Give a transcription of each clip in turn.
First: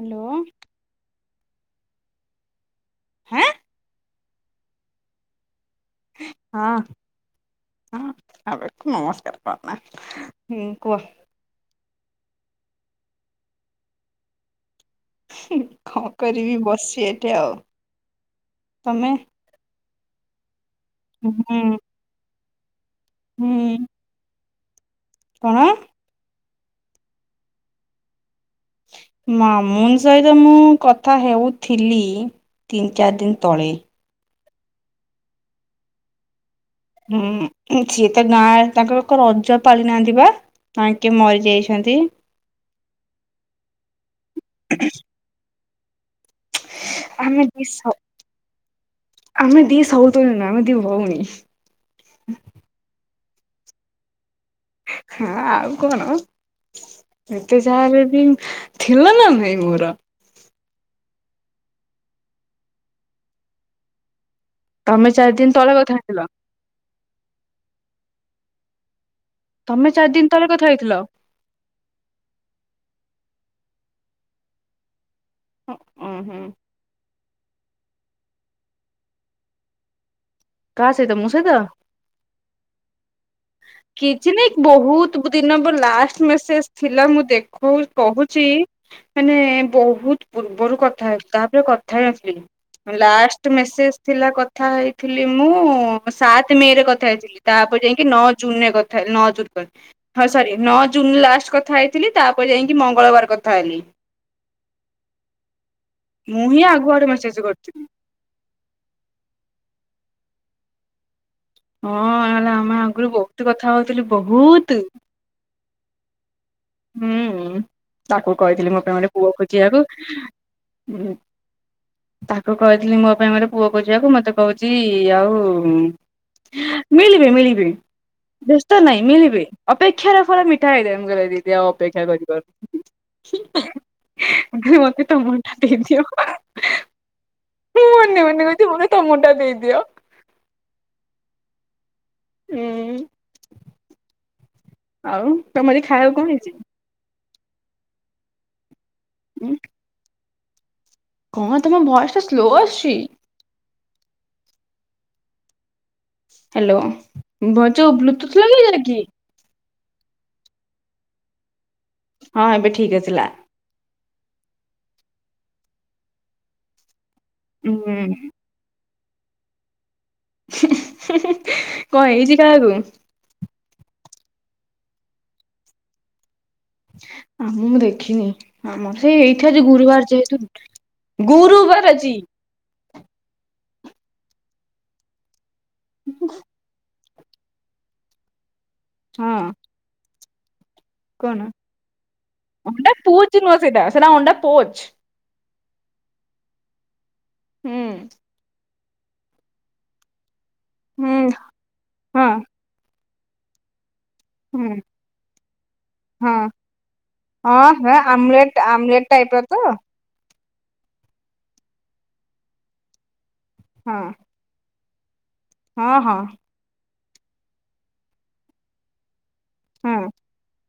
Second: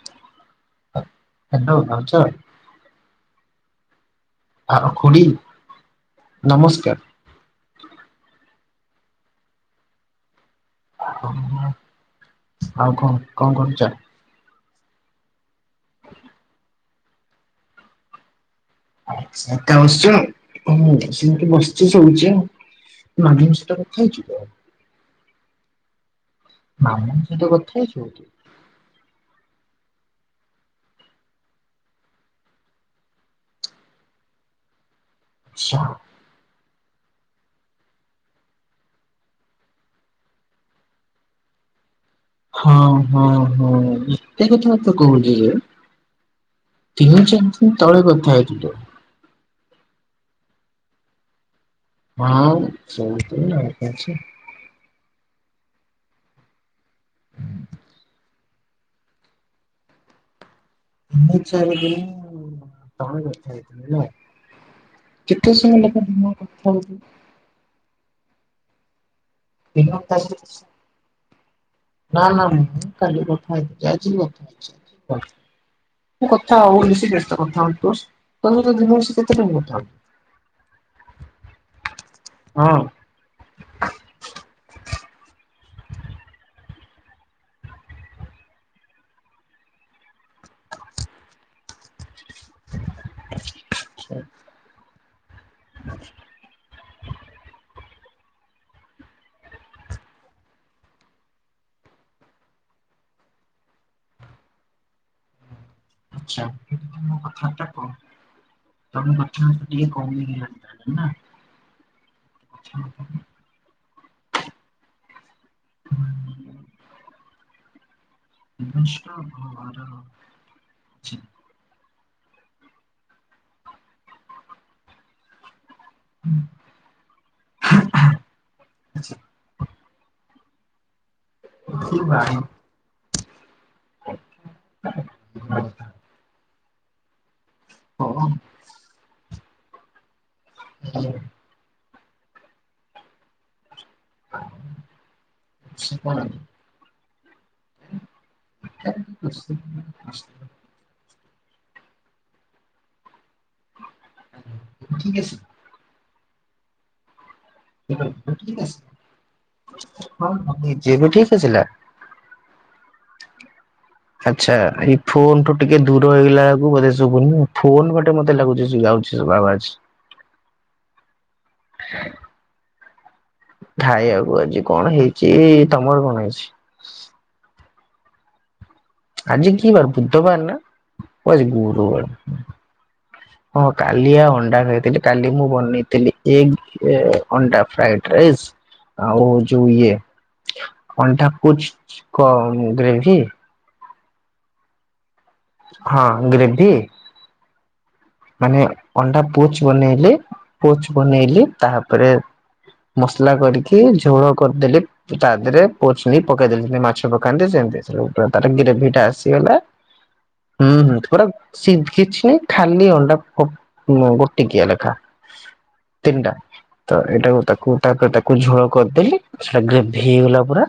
Hello. ହା hello ଭାଉଚ। ହାଁ। ଆଉ ଖୁଡିି। ହଁ। ହଁ ଆଉ ଏତେ ନମସ୍କାର କରନା ହୁଁ କୁହ। ଓ ଆଉ କଣ କଣ କରୁଚ? ହୁଁ କଁ କରିବି ବସି ଏଠି ଆଉ ତମେ? ଏକା ବସିଚ ହୁଁ ସେମିତି ବସିଚି ଶୋଉଚି ଆଉ। [unintelligible] ସହିତ ହୁଁ କଥା ହେଇଚୁତ। କଣ? ମାମାଙ୍କ ସହିତ କଥା ହେଇଚୁ। ମାମୁନ ସହିତ ମୁଁ କଥା ହେଉଥିଲି। ତିନ ଚାରି ଦିନି ତଳେ। ଛା ହୁଁ ସିଏ ତ ଗାଁ ତାଙ୍କର କ ରଜ ପାଳି ନାହାନ୍ତିପା। ତାଙ୍କେ ମରି ଯାଇଛନ୍ତି। ହଁ ହଁ ହଁ ଏତେ କଥା ତ କହୁଥିଲେ। ଆମେ ଦି ସ [unintelligible] ଆମେ ଦି ସଉତୁନି ନୁହେଁ ଆମେ ଦି ଭଉଣୀ। ହଁ ସେମିତି ଆଉ କିଛି ହଁ ଆଉ କଣ ଯେତେ ଯାହା ହେଲେବି ଥିଲ ନା ନାହିଁ ମୋର। ଦି ଚାରି ଦିନି ତଳେ କଥା ହେଇଥିଲେ ନା। ତମେ ଚାରି ଦିନ କେତେ ତଳେ ସମୟ କଥା ଲେଖା ହେଇଥିଲ। ଦିନରେ କଥା ହୋଉଚୁ। ତମେ ଦିନକୁ ଚାରି ତା ଦିନି ତଳେ ସହିତ କଥା ହେଇଥିଲ। ନା ନା ମୁଁ କାଲି କଥା ହେଇଥିଲି ଆଜି ମୁଁ କଥା ଉଁ [unintelligible] ହୁଁ। କଥାହବ ବୋଲି ସିଏ ବେଶୀ ତ କଥା ହୋଉଥିବ ତମସହ ଦିନକୁ ସିଏ କେତେ ଟାଇମ କଥା ହୋଉଚି। କା ସହିତ ମୋ ସହିତ। ହଁ ଆଚ୍ଛା କିଛି ନାଇଁ ବହୁତ ଦିନ ପରେ ଲାଷ୍ଟ ମେସେଜ ଥିଲା ମୁଁ ଦେଖୋ କହୁଚି। ମାନେ ବହୁତ ପୂର୍ବରୁ କଥା ହେ ତାପରେ କଥା ହେଇନି। ଲାଷ୍ଟ ମେସେଜ ଥିଲା କଥା ହେଇଥି ଥିଲି ମୁଁ ସାତ ମେ ରେ କଥା ହେଇଥିଲି ତାପରେ ଯାଇକି ନଅ ଜୁନ ରେ କଥା ହେ ନଅ ଜୁନ କ ହଁ ସରି ନଅ ଜୁନ ଲାଷ୍ଟ କଥା ହେଇଥିଲି ତାପରେ ଯାଇକି ମଙ୍ଗଳବାର କଥା ହେଲି। ମୁଁ ହିଁ ଆଗୁଆଡେ ମେ [unintelligible] ତମେ କଥା ହୋଉଚ ଟିକେ [unintelligible] ହଁ ହେରା ଆମେ ଆଗରୁ ବୋହୁତ କଥା ହଉଥିଲୁ ବୋହୁତ। ହ ହୁଁ ହୁଁ ତାକୁ କହିଥିଲି ମୋ ପାଇଁ ଗୋଟେ ପୁଅ ଖୋଜିବାକୁ। ଠିକ୍ ତାକୁ କହିଥିଲି ମୋ ପାଇଁ ଗୋଟେ ପୁଅ ଖୋଯିବାକୁ ମତେ କହୁଚି ଆଉ ହୁ। ମିଳିବେ ମିଳିବେ ବ୍ୟସ୍ତ ନାଇଁ ଅଛି। ମିଳିବେ ଅପେକ୍ଷାର ଫଳ ମିଠା ହେଇଥାଏ [unintelligible] ସି ଆଉ ଅପେକ୍ଷା କରିିପାରୁ ମତେ ତମ ମଣ୍ଟା ଦେଇଦିଅ। ମୁଁ ମନେ ମନେ କଉଛି ମୋତେ ତମ ଟା ଦେଇଦିଅ। ହ ଉଁ ଆଉ ତମର ଆଜି ଖାଇବାକୁ କଣ ହେଇଚି? [unintelligible] କଣ ତମ ଭଏସ ଟା ସ୍ଲୋ ଆସଛି? [unintelligible] ହ୍ୟାଲୋ ଭ ଯୋଉ ବ୍ଲୁଟୁଥ ଲଗେଇଚ କି? ହଁ ଲଗେଇଚି ଏବେ ଠିକ ଆସିଲା? ହଁ ଏବେ ଠିକ୍ ଏଥିଲା। ଆଚ୍ଛା ଏଇ ଫୋନଠୁ ଟିକେ ଦୂର ହେଇଗଲା ବେଳକୁ ବୋଧେ ଶୁଭୁନି। ହୁଁ। ଫୋନ ବାଟେ ମତେ ଲାଗୁଛି ଯ ଯାଉଛି ବା ଆବାଚ୍। କଣ ହେଇଛି ଖାଇଆକୁ? ଖାଇଆକୁ ଆଜି କଣ ହେଇଛି ତମର କଣ ହେଇଛି? ଆ ମୁଁଁ ଦେଖିନି ଆମର। ସେଇ ହେଇଥିବ ଆଜି କି ବାର ଗୁରୁବାର ଯେହେତୁ ବୁଧବାର ନା ଓ ଆଜି ଗୁରୁବାର ଆଜି। ହଁ କାଲି ଆ ଅଣ୍ଡା ଖାଇଥିଲି କାଲି ମୁଁ ବନେଇଥିଲି ଏଗ୍ ଏ ଅଣ୍ଡା ଫ୍ରାଇଡ଼୍ ରାଇସ ଆଉ ହଁ ଯୋଉ ଇଏ ଅଣ୍ଡା କଣ? ପୁଚ୍ କ ଗ୍ରେଭି। ନ ସେଇଟା। ସେଟା ଅଣ୍ଡା ପୋଚ୍। ହଁ ଗ୍ରେଭି। ହୁଁ। ମାନେ ଅଣ୍ଡା ପୋଚ୍ ବନେଇଲେ ପୁଚ୍ ହୁଁ ବନେଇଲି। ତାପରେ ହଁ ମସଲା କରିକି ଝୋଳ ହୁଁ କରିଦେଲି। ତା ଦେହରେ ପୋଚ ନେଇ ହଁ ପକେଇଦେଲି ଯେ ମାଛ ପକାନ୍ତି ହଁ ହଁ ସେମିତି ତାର ଆମଲେଟ ଗ୍ରେଭି ଆମଲେଟ ଟା ଟାଇପ ର ତ ଆସିଗଲା। ହୁଁ ହୁଁ ପୁରା ଶିଭିଛି ଖାଲି ଅଣ୍ଡା ଗ ହଁ ଗ ଟିକିଏ ଲେଖା ହଁ ହଁ ତିନିଟା ତ ଏଇଟାକୁ ତାକୁ ତାପରେ ତାକୁ ଝୋଳ କରିଦେଲି। ସେଟା ଗ୍ରେଭି ହଁ ହେଇଗଲା ପୁରା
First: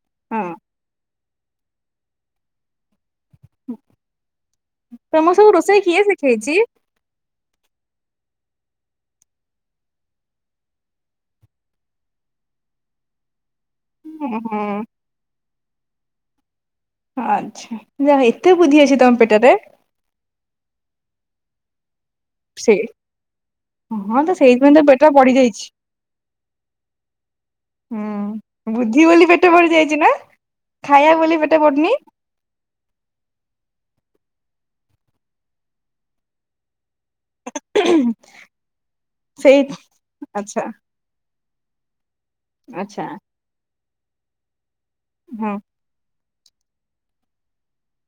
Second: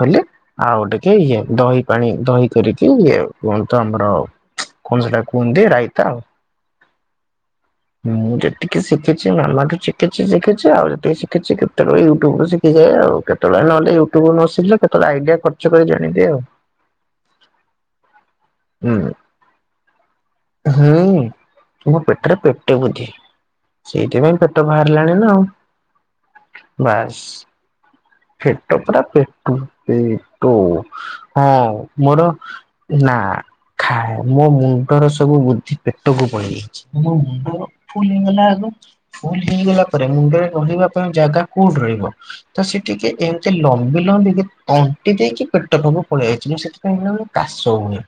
କଲି ହଁ ଆଉ ଗୋଟେ କି ଇଏ ଦହି ପାଣି ଦହି କରିକି ଇଏ କୁହନ୍ତି ତ ଆମର କଣ ସେଟା କୁହନ୍ତି ରାଇତା। କିଛିି ହୁଁ ଯେତିକି ଶିଖିଛି ମାମାଠୁ ଶିଖିଛି ଶିଖିଛି ଆଉ ଯେତିକି ଶିଖିଛି କେତେକ ୟୁଟୁବ ଶି କି ଯାଏ ଆଉ କେତେବେଳେ ନହଲେ ୟୁଟ୍ୟୁବୁରୁ ନ ଶିଖିଲେ ହଁ କେତେବେଳେ ଆଇଡ଼ିଆ ଖର୍ଚ୍ଚ କରି ଜାଣିଦିଏ ଆଉ। ଆଚ୍ଛା ଯା ହଉ ଏତେ ବୁଦ୍ଧି ଅଛି ହୁଁ ତମ ପେଟରେ। ହୁଁ। ମୋ ପେଟରେ ସେ ପେଟେ ବୁଦ୍ଧି ହଁ ତ ସେଇଥିପାଇଁ ପେଟ ତ ବାହାରିଲାଣି ନା ବଢି ଆଉ। ଯାଇଛି ବାସ୍। ହୁଁ। ପେଟ ପୁରା ବୁଦ୍ଧି ବୋଲି ପେଟ ପେଟୁ ବଢି ଯାଇଛି ନା ପେଟୁ ଖାଇବା ବୋଲି ହଁ ପେଟ ବଢିନି ମୋର ନା ଖାଏ ମୋ ମୁଣ୍ଡର ସବୁ ବୁଦ୍ଧି ପେଟକୁ ପଳିଆଇଚି। ମୁଣ୍ଡ ଫୁଲ ହେଇଗଲା ଆଗ ଫୁଲ ସେଇ ହେଇଗଲା ପରେ ମୁଣ୍ଡରେ ଆଚ୍ଛା ରହିବା ତମ ଜାଗା କୋଉଠି ରହିବ ତ ସେ ଆଚ୍ଛା ଟିକେ ଏମତି ଲମ୍ବି ଲମ୍ବିକି ତଣ୍ଟି ଦେଇକି ହଁ ପେଟ ପାଖକୁ ପଳିଆଇଚି ତ ସେଥିପାଇଁ କଣ କହିଲୁ କାଶ ହଉନି।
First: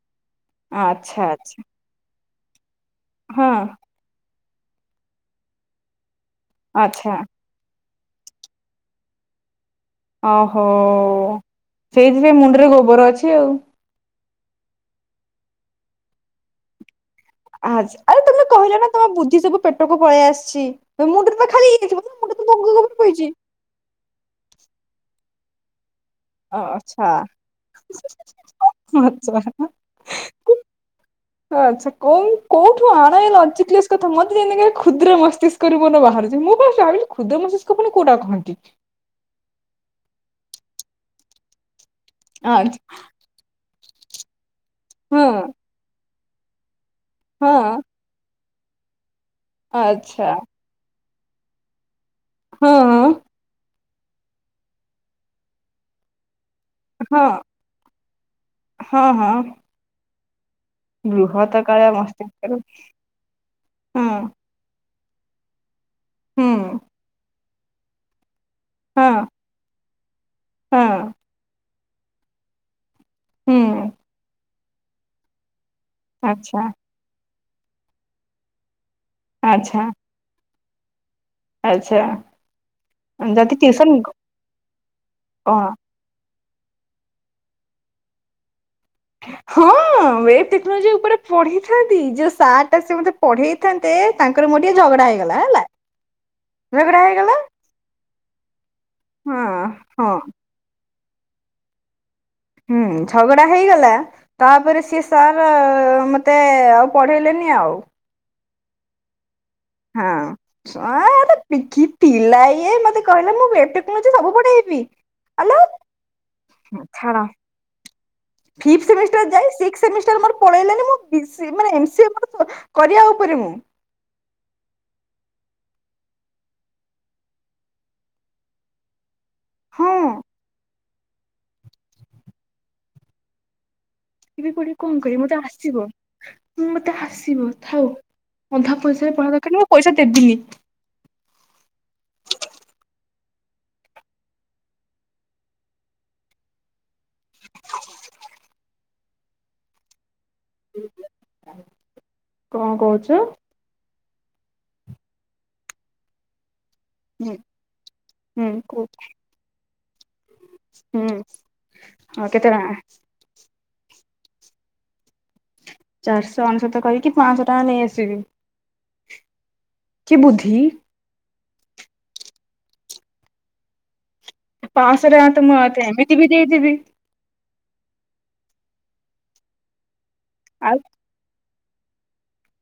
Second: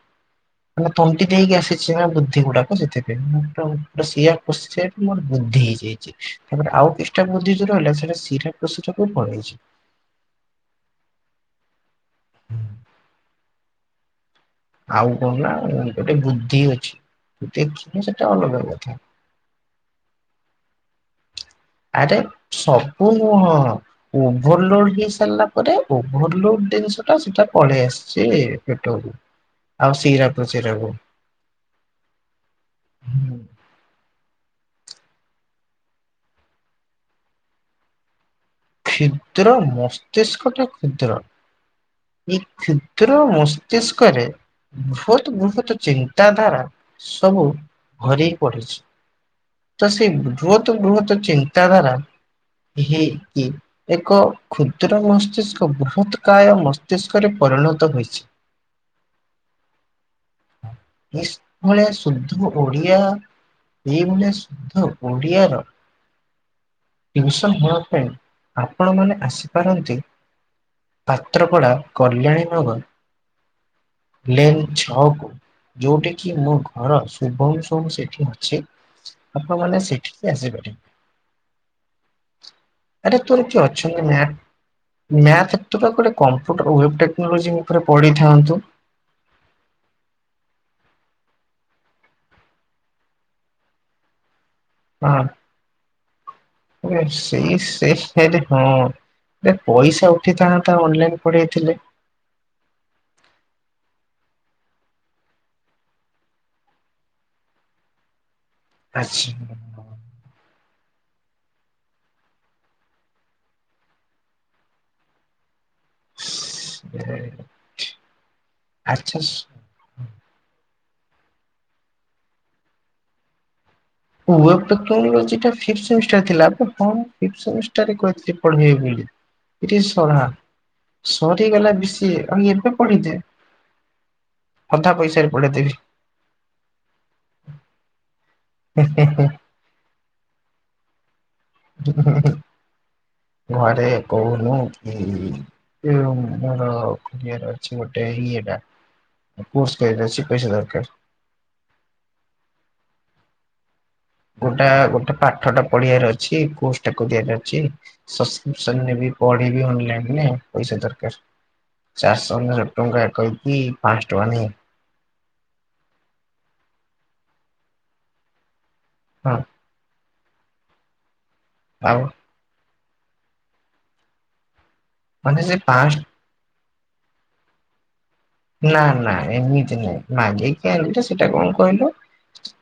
ମାନେ ତଣ୍ଟି ଆଚ୍ଛା ଦେଇକି ଆଚ୍ଛା ଆସିଛିନା ବୁଦ୍ଧି ଗୁଡାକ ସେଥିପାଇଁ ହଁ ପୁରା ସିଆ ପଶିଆ ମୋର ବୃଦ୍ଧି ହେଇଯାଇଛି ତାପରେ ଆଉ ଆଚ୍ଛା କିଛିଟା ବୁଦ୍ଧି ଯୋ ରହିଲା ସେଟା ଶିରା ପ୍ରଶୀରାକୁ ପଳେଇଛି। ଓହୋ ସେଇଥିପାଇ ମୁଣ୍ଡରେ ଗୋବର ଅଛି ଆଉ। ଆଉ କଣ ନା ଗୋଟେ ବୁଦ୍ଧି ଅଛି। ଆଜ୍‌ ଦେଖିନି ଆରେ ସେଟା ତମେ ଅଲଗା କହିଲ କଥା। ନା ତମ ବୁଦ୍ଧି ସବୁ ପେଟକୁ ପଳେଇ ଆସିଛି ମୁଁଣ୍ଡରେ ତ ଖାଲି ହେଇଯାଇଥିବ ନା ଆରେ ମୁଣ୍ଡ ତ ଭୋଗ ଗୋବର ସବୁ ପଇଛି ନୁହଁ ଓଭର ଲୋଡ ହେଇ ସାରିଲା ପରେ ଓଭରଲୋଡ ଜିନିଷ ଆଚ୍ଛା ଟା ସେଟା ପଳେଇ ଆସିଛି ପେଟକୁ ଆଚ୍ଛା ଆଉ ସିରା ପ୍ରଶୀରାକୁ। ଆଚ୍ଛା କୋଉ କୋଉଠୁ ଆଣେଏ ଲଜୀକ ଲିସ ତ ଏଥିରେ ଏଇନକେ କ୍ଷୁଦ୍ର ମସ୍ତିଷ୍କ ରୁ ବୋଧେ ବାହାରୁଛି ମୁଁ ପା ଭାବିଲି କ୍ଷୁଦ୍ର ମସ୍ତିଷ୍କ ପୁଣି କୋଉଟାକୁ କହନ୍ତି? କ୍ଷୁଦ୍ର ମସ୍ତିଷ୍କ ଟା କ୍ଷୁଦ୍ର ଏଇ ଆଚ୍ଛା କ୍ଷୁଦ୍ର ମସ ମସ୍ତିଷ୍କରେ ହଁ ବୃହତ୍ ବୃହତ୍ ଚିନ୍ତା ଧାରା ସବୁ ହଁ ଭରି ହେଇକି ପଡିଛି ତ ସେଇ ଆଚ୍ଛା ବୃହତ ବୃହତ ଚିନ୍ତାଧାରା ହଁ ହେ କି ଏକ କ୍ଷୁଦ୍ର ମସ୍ତିଷ୍କ ବୄହୁତ କାୟ ମସ୍ ହଁ ମସ୍ତିଷ୍କରେ ପରିଣତ ହୋଇଛି। ହଁ ହଁ ବୃହତ ଏଭଳିଆ କାୟ ଶୁଦ୍ଧ ମସ୍ତିଷ୍କରୁ ଓଡ଼ିଆା ଏ ହଁ ଭଳି ତ ଓଡ଼ିଆ ର ହୁଁ। [unintelligible] ହେବା ପାଇଁ ଆପଣ ହଁ ମାନେ ଆସିପାରନ୍ତି। ହଁ ତ୍ରପଡ଼ା କଲ୍ୟାଣୀ ନଗର ହୁଁ। ଏମ୍ ଛ କୁ ଯୋଉଠି କି ମୋ ଆଚ୍ଛା ଘର ଶୁଭଶ ସେଠି ଅଛି ଆପଣ ଆଚ୍ଛା ମାନେ ସେଠିକି ଆସିପାରିବେ। ଆଚ୍ଛା। ଆରେ ତୋର ଯଦି କିଏ ଟିଉସନ ଅଛନ୍ତି ନା ମ୍ୟାଥ କଣ କ୍ଷେତ୍ର ଉପରେ କମ୍ପ୍ୟୁଟର ୱେବ୍ ଟେକ୍ନୋଲୋଜି ଉପରେ ପଢ଼ିଥାନ୍ତୁ। ହଁ ୱେବ ଟେକ୍ନୋଲୋଜି ଉପରେ ପଢେଇଥାନ୍ତି ଯୋଉ ସାର୍ ଟା ସେ ମତେ ପଢେଇ ଥାନ୍ତେ ତାଙ୍କର ମୋ ଟେ ଝଗଡା ହେଇଗଲା ହେଲା। ଝଗଡା ଏ ହେଇଗଲା ସେଇ ସେଇ ସେର ହଁ। ଏ ହଁ ହଁ ପଇସା ଉଠିଥାନ୍ତା ଅନଲାଇନ ପଢେଇଥିଲେ। ହୁଁ ଝଗଡା ହେଇଗଲା। ତାପରେ ସିଏ ସାର୍ ମତେ ଆଉ ପଢେଇଲେନି ଆଉ। ଆଛା ହଁ। ସଆଁ କି ପିଲା ଇଏ ମତେ କହିଲା ମୁଁ ଏତେ ପଡିଛି ସବୁ ପଡେଇ ବି। ହଲୋ ଛାଣ। ଫିଫ୍ ସେମିଷ୍ଟାର ଆଚ୍ଛା। ଯାଇ ସିକ୍ସ ସେମିଷ୍ଟର ମୋର ପଳେଇଲାଣି ମୁଁ ପିସି ମାନେ ଏମିସ୍‌ କରିବା ଉପରେ ମୁଁ [unintelligible] ପଢେଇଵେ ବୋଲି ରେ ହଁ ସଳା ସରିଇଗଲା ବି ସି ଏ ଆମେ ଏବେ ପଡ଼ିଛେ। ଇବେ ପଢ଼ିକି କଣ କରିବି ମତେ ଆସିବ। ଉଁ ମତେ ଆସିବ ଥାଉ, ଅଧା ପଇସାରେ ଫଳ ଦରକାର ନାଇଁ ମୁଁ ପଇସା ଦେବିନି। ଘରେ କହୁନୁ କି? ଏଇ ଯୋଉ ମୋର ଅଛି ଖୋଲିବାର ଅଛି ଗୋଟେ ଇଏଟା। କୋର୍ସ ପାଇଁ ବେଶୀ ପଇସା ଦରକାର। କଣ କହୁଛୁ? ଗୋଟା ଗୋଟେ ପାଠ ଟା ପଢ଼ିବାର ଅଛି କୋର୍ସ ଟା ହୁଁ କରିବାର ଅଛି ହୁଁ ସବକ୍ରିପସନରେ କୁ ନେବି ପଢ଼ିବି ଅନଲାଇନ ରେ ପଇସା ହୁଁ ଦରକାର। ଚାରି ଆଉ ଶହ କେତେ ଅନେଶ୍ୱତ ଟଙ୍କା କହିକି ପାଁସ୍ ଟଙ୍କା ନିଏ। ଚାରିଶହ ଅନେଶତ କହିକି ପାଁଶହ ଟଙ୍କା ନେଇଆସିବି। ହଁ। କି ବୁଦ୍ଧି? ଆଉ। ପାଁସ ଟଙ୍କା ମାନେ ତ ସେ ମୁଁ ଆ ତ ପାଁଶ ଏମିତି ବି ଦେଇଦେବି। ନା ନା ଏମିତି ନାଇଁ ମାଗିକି ଆଉ ଆଣିଲେ ସେଇଟା କଣ କହିଲୁ?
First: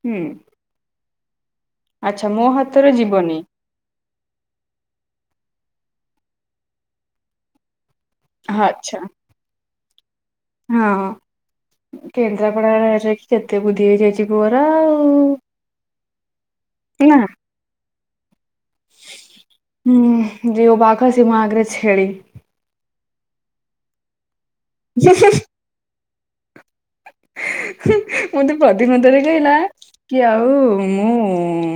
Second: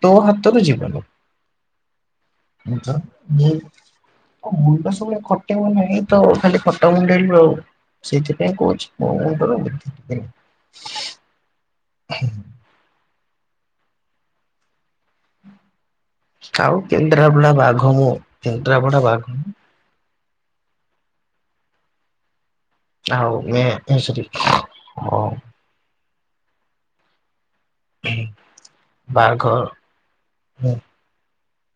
ତୋ ହୁଁ ହାତରୁ ଯିବନି ଆଚ୍ଛା ମୋ ହାତରେ ଯିବନି [unintelligible] ମୁଣ୍ଡ ସବୁବେଳେ ଖଟେଇବ ନାହିଁ ତ ଖାଲି ଖଟ ମୁଣ୍ଡେଇଲୁ ଆଉ। ସେଇଥିପାଇଁ କହୁଛି ଆଚ୍ଛା ମୋ ମୁଣ୍ଡରୁ ବୁଦ୍ଧି ନେ। ହଁ, କେନ୍ଦ୍ରାପଡ଼ାରେ ରହିକି କେତେ ବୁଦ୍ଧି ହେଇଯାଇଛି ପୁଅର ଆଉ। ଆଉ ନା କେନ୍ଦ୍ରାପଡ଼ା ବାଘ ମୁଁ କେନ୍ଦ୍ରାପଡ଼ା ବାଘ ମୁଁ। ଉଁ ହୁଁ ଯେଉ ବାଘ ସେ ମୋ ଆଗରେେ ଛେଳି। ହୋଉ ମେ ଘୁଷୁରୀ। [unintelligible] ମୁଁ ତୋ ପ୍ରଦିମତରେ ବାଘ କହିଲି ନା କି ଆଉ ମୁଁ ମୁଁ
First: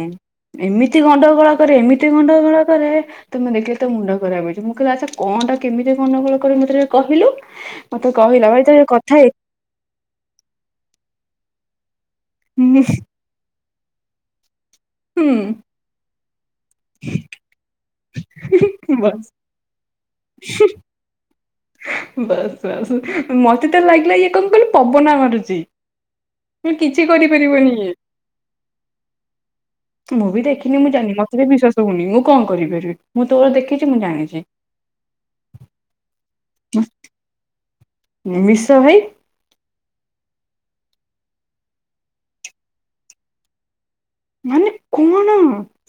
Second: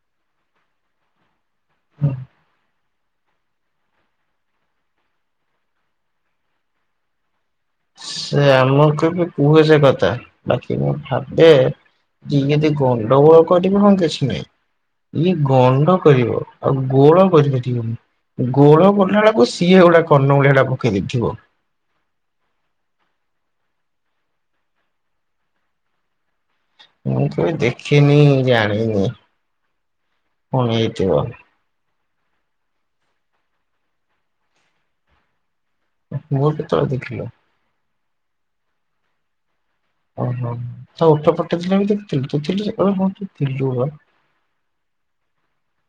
ଏମିତି ଗଣ୍ଡଗୋଳ କରେ ଏମିତି ଗଣ୍ଡଗୋଳ କରେ ତମେ ଦେଖିଲେ ତମ ମୁଣ୍ଡ ଖରାପ ହେଇଯିବ ମୁଁ କହିଲି ଆଚ୍ଛା କଣଟା କେମିତି ଗଣ୍ଡୋଗୋଳ କରେ ମତେ ଟିକେ କହିଲୁ। ମତେ ସେ କହିଲା ଭାଇ ତ ଆମକୁ କଥା ବି ହେଇ କୁହେ ସେ କଥା। ବାକି ମୁଁ ଭାବେ ଯେ ଇଏ ଯଦି ହୁଁ ଗଣ୍ଡଗୋଳ କରିବ ହଁ କିଛି ନାହିଁ। ଇଏ ଗଣ୍ଡ କରିବ ଆଉ ଗୋଳ କରି ପାରିବନି। ଗୋଳ କଲା ବସ୍ ବେଳକୁ ସିଏ ଗୋଟା କନ୍ନମୂଳିଆ ଟା ପକେଇ ଦେଇଥିବ। ବାସ୍ ବାସ୍ ମତେ ତ ଲାଗିଲା ଇଏ କଣ କହିଲୁ ପବନା ମାରୁଛି। କିଛି ମୁଁ କେବେ କରିପାରିବନି ଇଏ ଦେଖିନି ଜାଣିନି। ମୁଁ ବି ପୁଣି ଦେଖିନି ମୁଁ ହେଇଥିବ ଜାଣିନି ମତେ ବିଶ୍ୱାସ ହୋଉନି ମୁଁ କଣ କରିବି ପାରିବି ମୁଁ ତୋର ଦେଖିଛି ମୁଁ ଜାଣିଛି। ମୋର କେତେବେଳେ ଦେଖିଲ? ମିଶ ଭାଇ। ଓହୋ ତା ଓଠ ପଟେ ତୁ ଯାଇକି ଦେଖୁଥିଲୁ ତୁ ଥିଲୁ ସେତେବେଳେ [unintelligible] ଥିଲୁ ରହ। ମାନେ କଣ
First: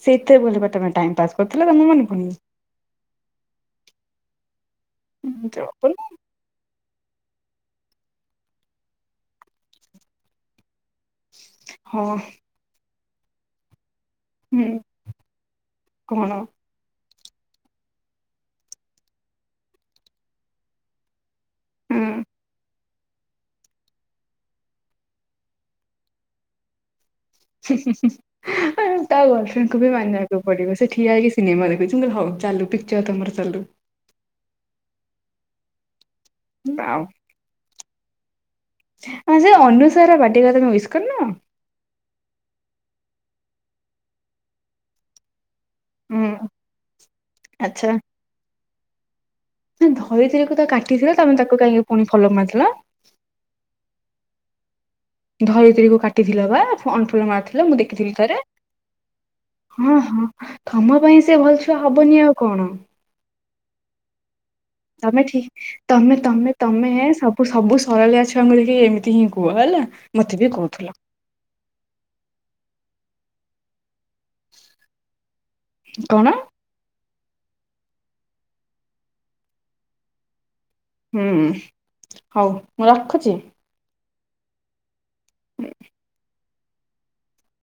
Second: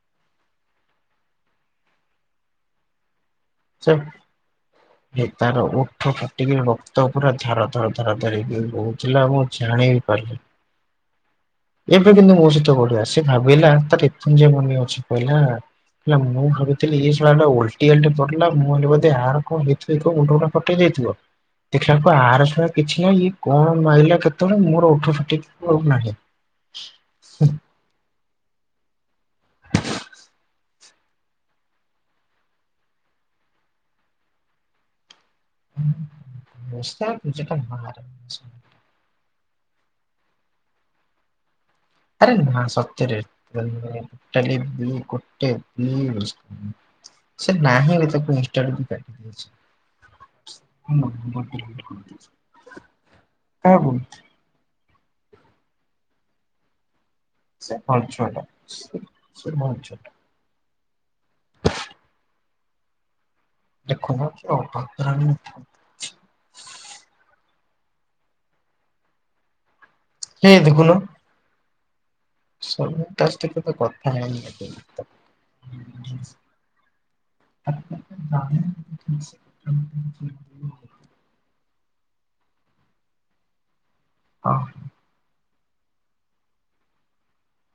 ସେତେବେଳେ ପା ତମେ ଟାଇମ ପାସ୍ କରୁଥିଲ ତମର ମନେ ପଡ଼ୁନି? ଚା ହେ ତାର ଓଠ ଫ ଟିକି ରକ୍ତ ପୁରା ଧାର ଧାର ଧାର ଧାର ହେଇକି [unintelligible] ବୋହୁଥିଲା ମୁଁ ଜାଣିିବି ପାରିଲିନି। ହଁ ଏବେ ଦିନେ ମୋ ସହିତ ଘଟିଲା ସେ ଭାବିଲା ତା ପି [unintelligible] ହୁଁ ମନେ ଅଛି କହିଲା। କହିଲା କଣ ମୁଁ ଭାବୁଥିଲି ଏ ଶଳା ଟା ଓଲ୍ ଟିଆ ଟା ପଡ଼ିଲା ମୁଁ କହିଲି ବୋଧେ ଆର କଣ ହେଇଥିବ କି କଣ ମୁଣ୍ଡ ଫୁଣ୍ଡ ଫଟେଇ ଦେଇଥିବ। ଦେଖିଲା ବେଳକୁ ହୁଁ। ଆର ଶଳା କିଛି ହେଇନି ଇଏ କଣ ମାଇଲା କେତେବେଳେ ମୋର ଓଠ ଫାଟିକି [unintelligible] ଆଉ ନାହିଁ ହୁଁ। [inaudible] ତା ବୟଫ୍ରେକୁ ବି ମାନିବାକୁ ପଡିବ ସେ ଠିଆ ହେଇକି ସିନେମା ଦେଖୁଚି ହଉ ଚାଲୁ ପିକଚର ତମର ଚାଲୁ। [unintelligible] ଆଁ ସେ ଅନୁସାର ବାଡେ ପା ତମେ ଉଇସ କରିନ? ଆରେ ନାଁ ସତରେ ପଟଲି ବି ଗୋଟେ ହୁଁ ସେ ନାହିଁ ତାକୁ [unintelligible] ନାଁ ଧରିତ୍ରୀରେ କୁ ତ କାଟିଥିଲା ତମେ ତାକୁ କାହିଁକି ପୁଣି ଫଲ ମାରଥିଲା? [unintelligible] ଧରିତ୍ରୀକୁ କାଟିଥିଲ ବା ଅନ ଫଲ ମାରି ଥିଲ ସେ ମୁଁ ଭଲ ଦେଖିଥିଲି ଥରେ ଛୁଆଟା ସେ ଭଲ ଛୁଆ। ହଁ ହଁ। ତମ ପାଇଁ ସେ ଭଲ ଛୁଆ ହବନି ଆଉ କଣ? ଦେଖୁନ। ତମେ ଅଭଦ୍ରାମି ଠିକ ତମେ ତମେ ତମେ ସବୁ ସବୁ ସରଳିଆ ଛୁଆଙ୍କୁ ଦେଖିକି ଏମିତି ହିଁ କୁହ ହେଲା। ମୋତେ ହେ ବି କରହୁଥିଲ। ସ ତାଶଥ ତ କଥା ହେନି ଏ କଣ [unintelligible] ହୁଁ ହଉ ମୁଁ ରଖୁଚି? ହଁ।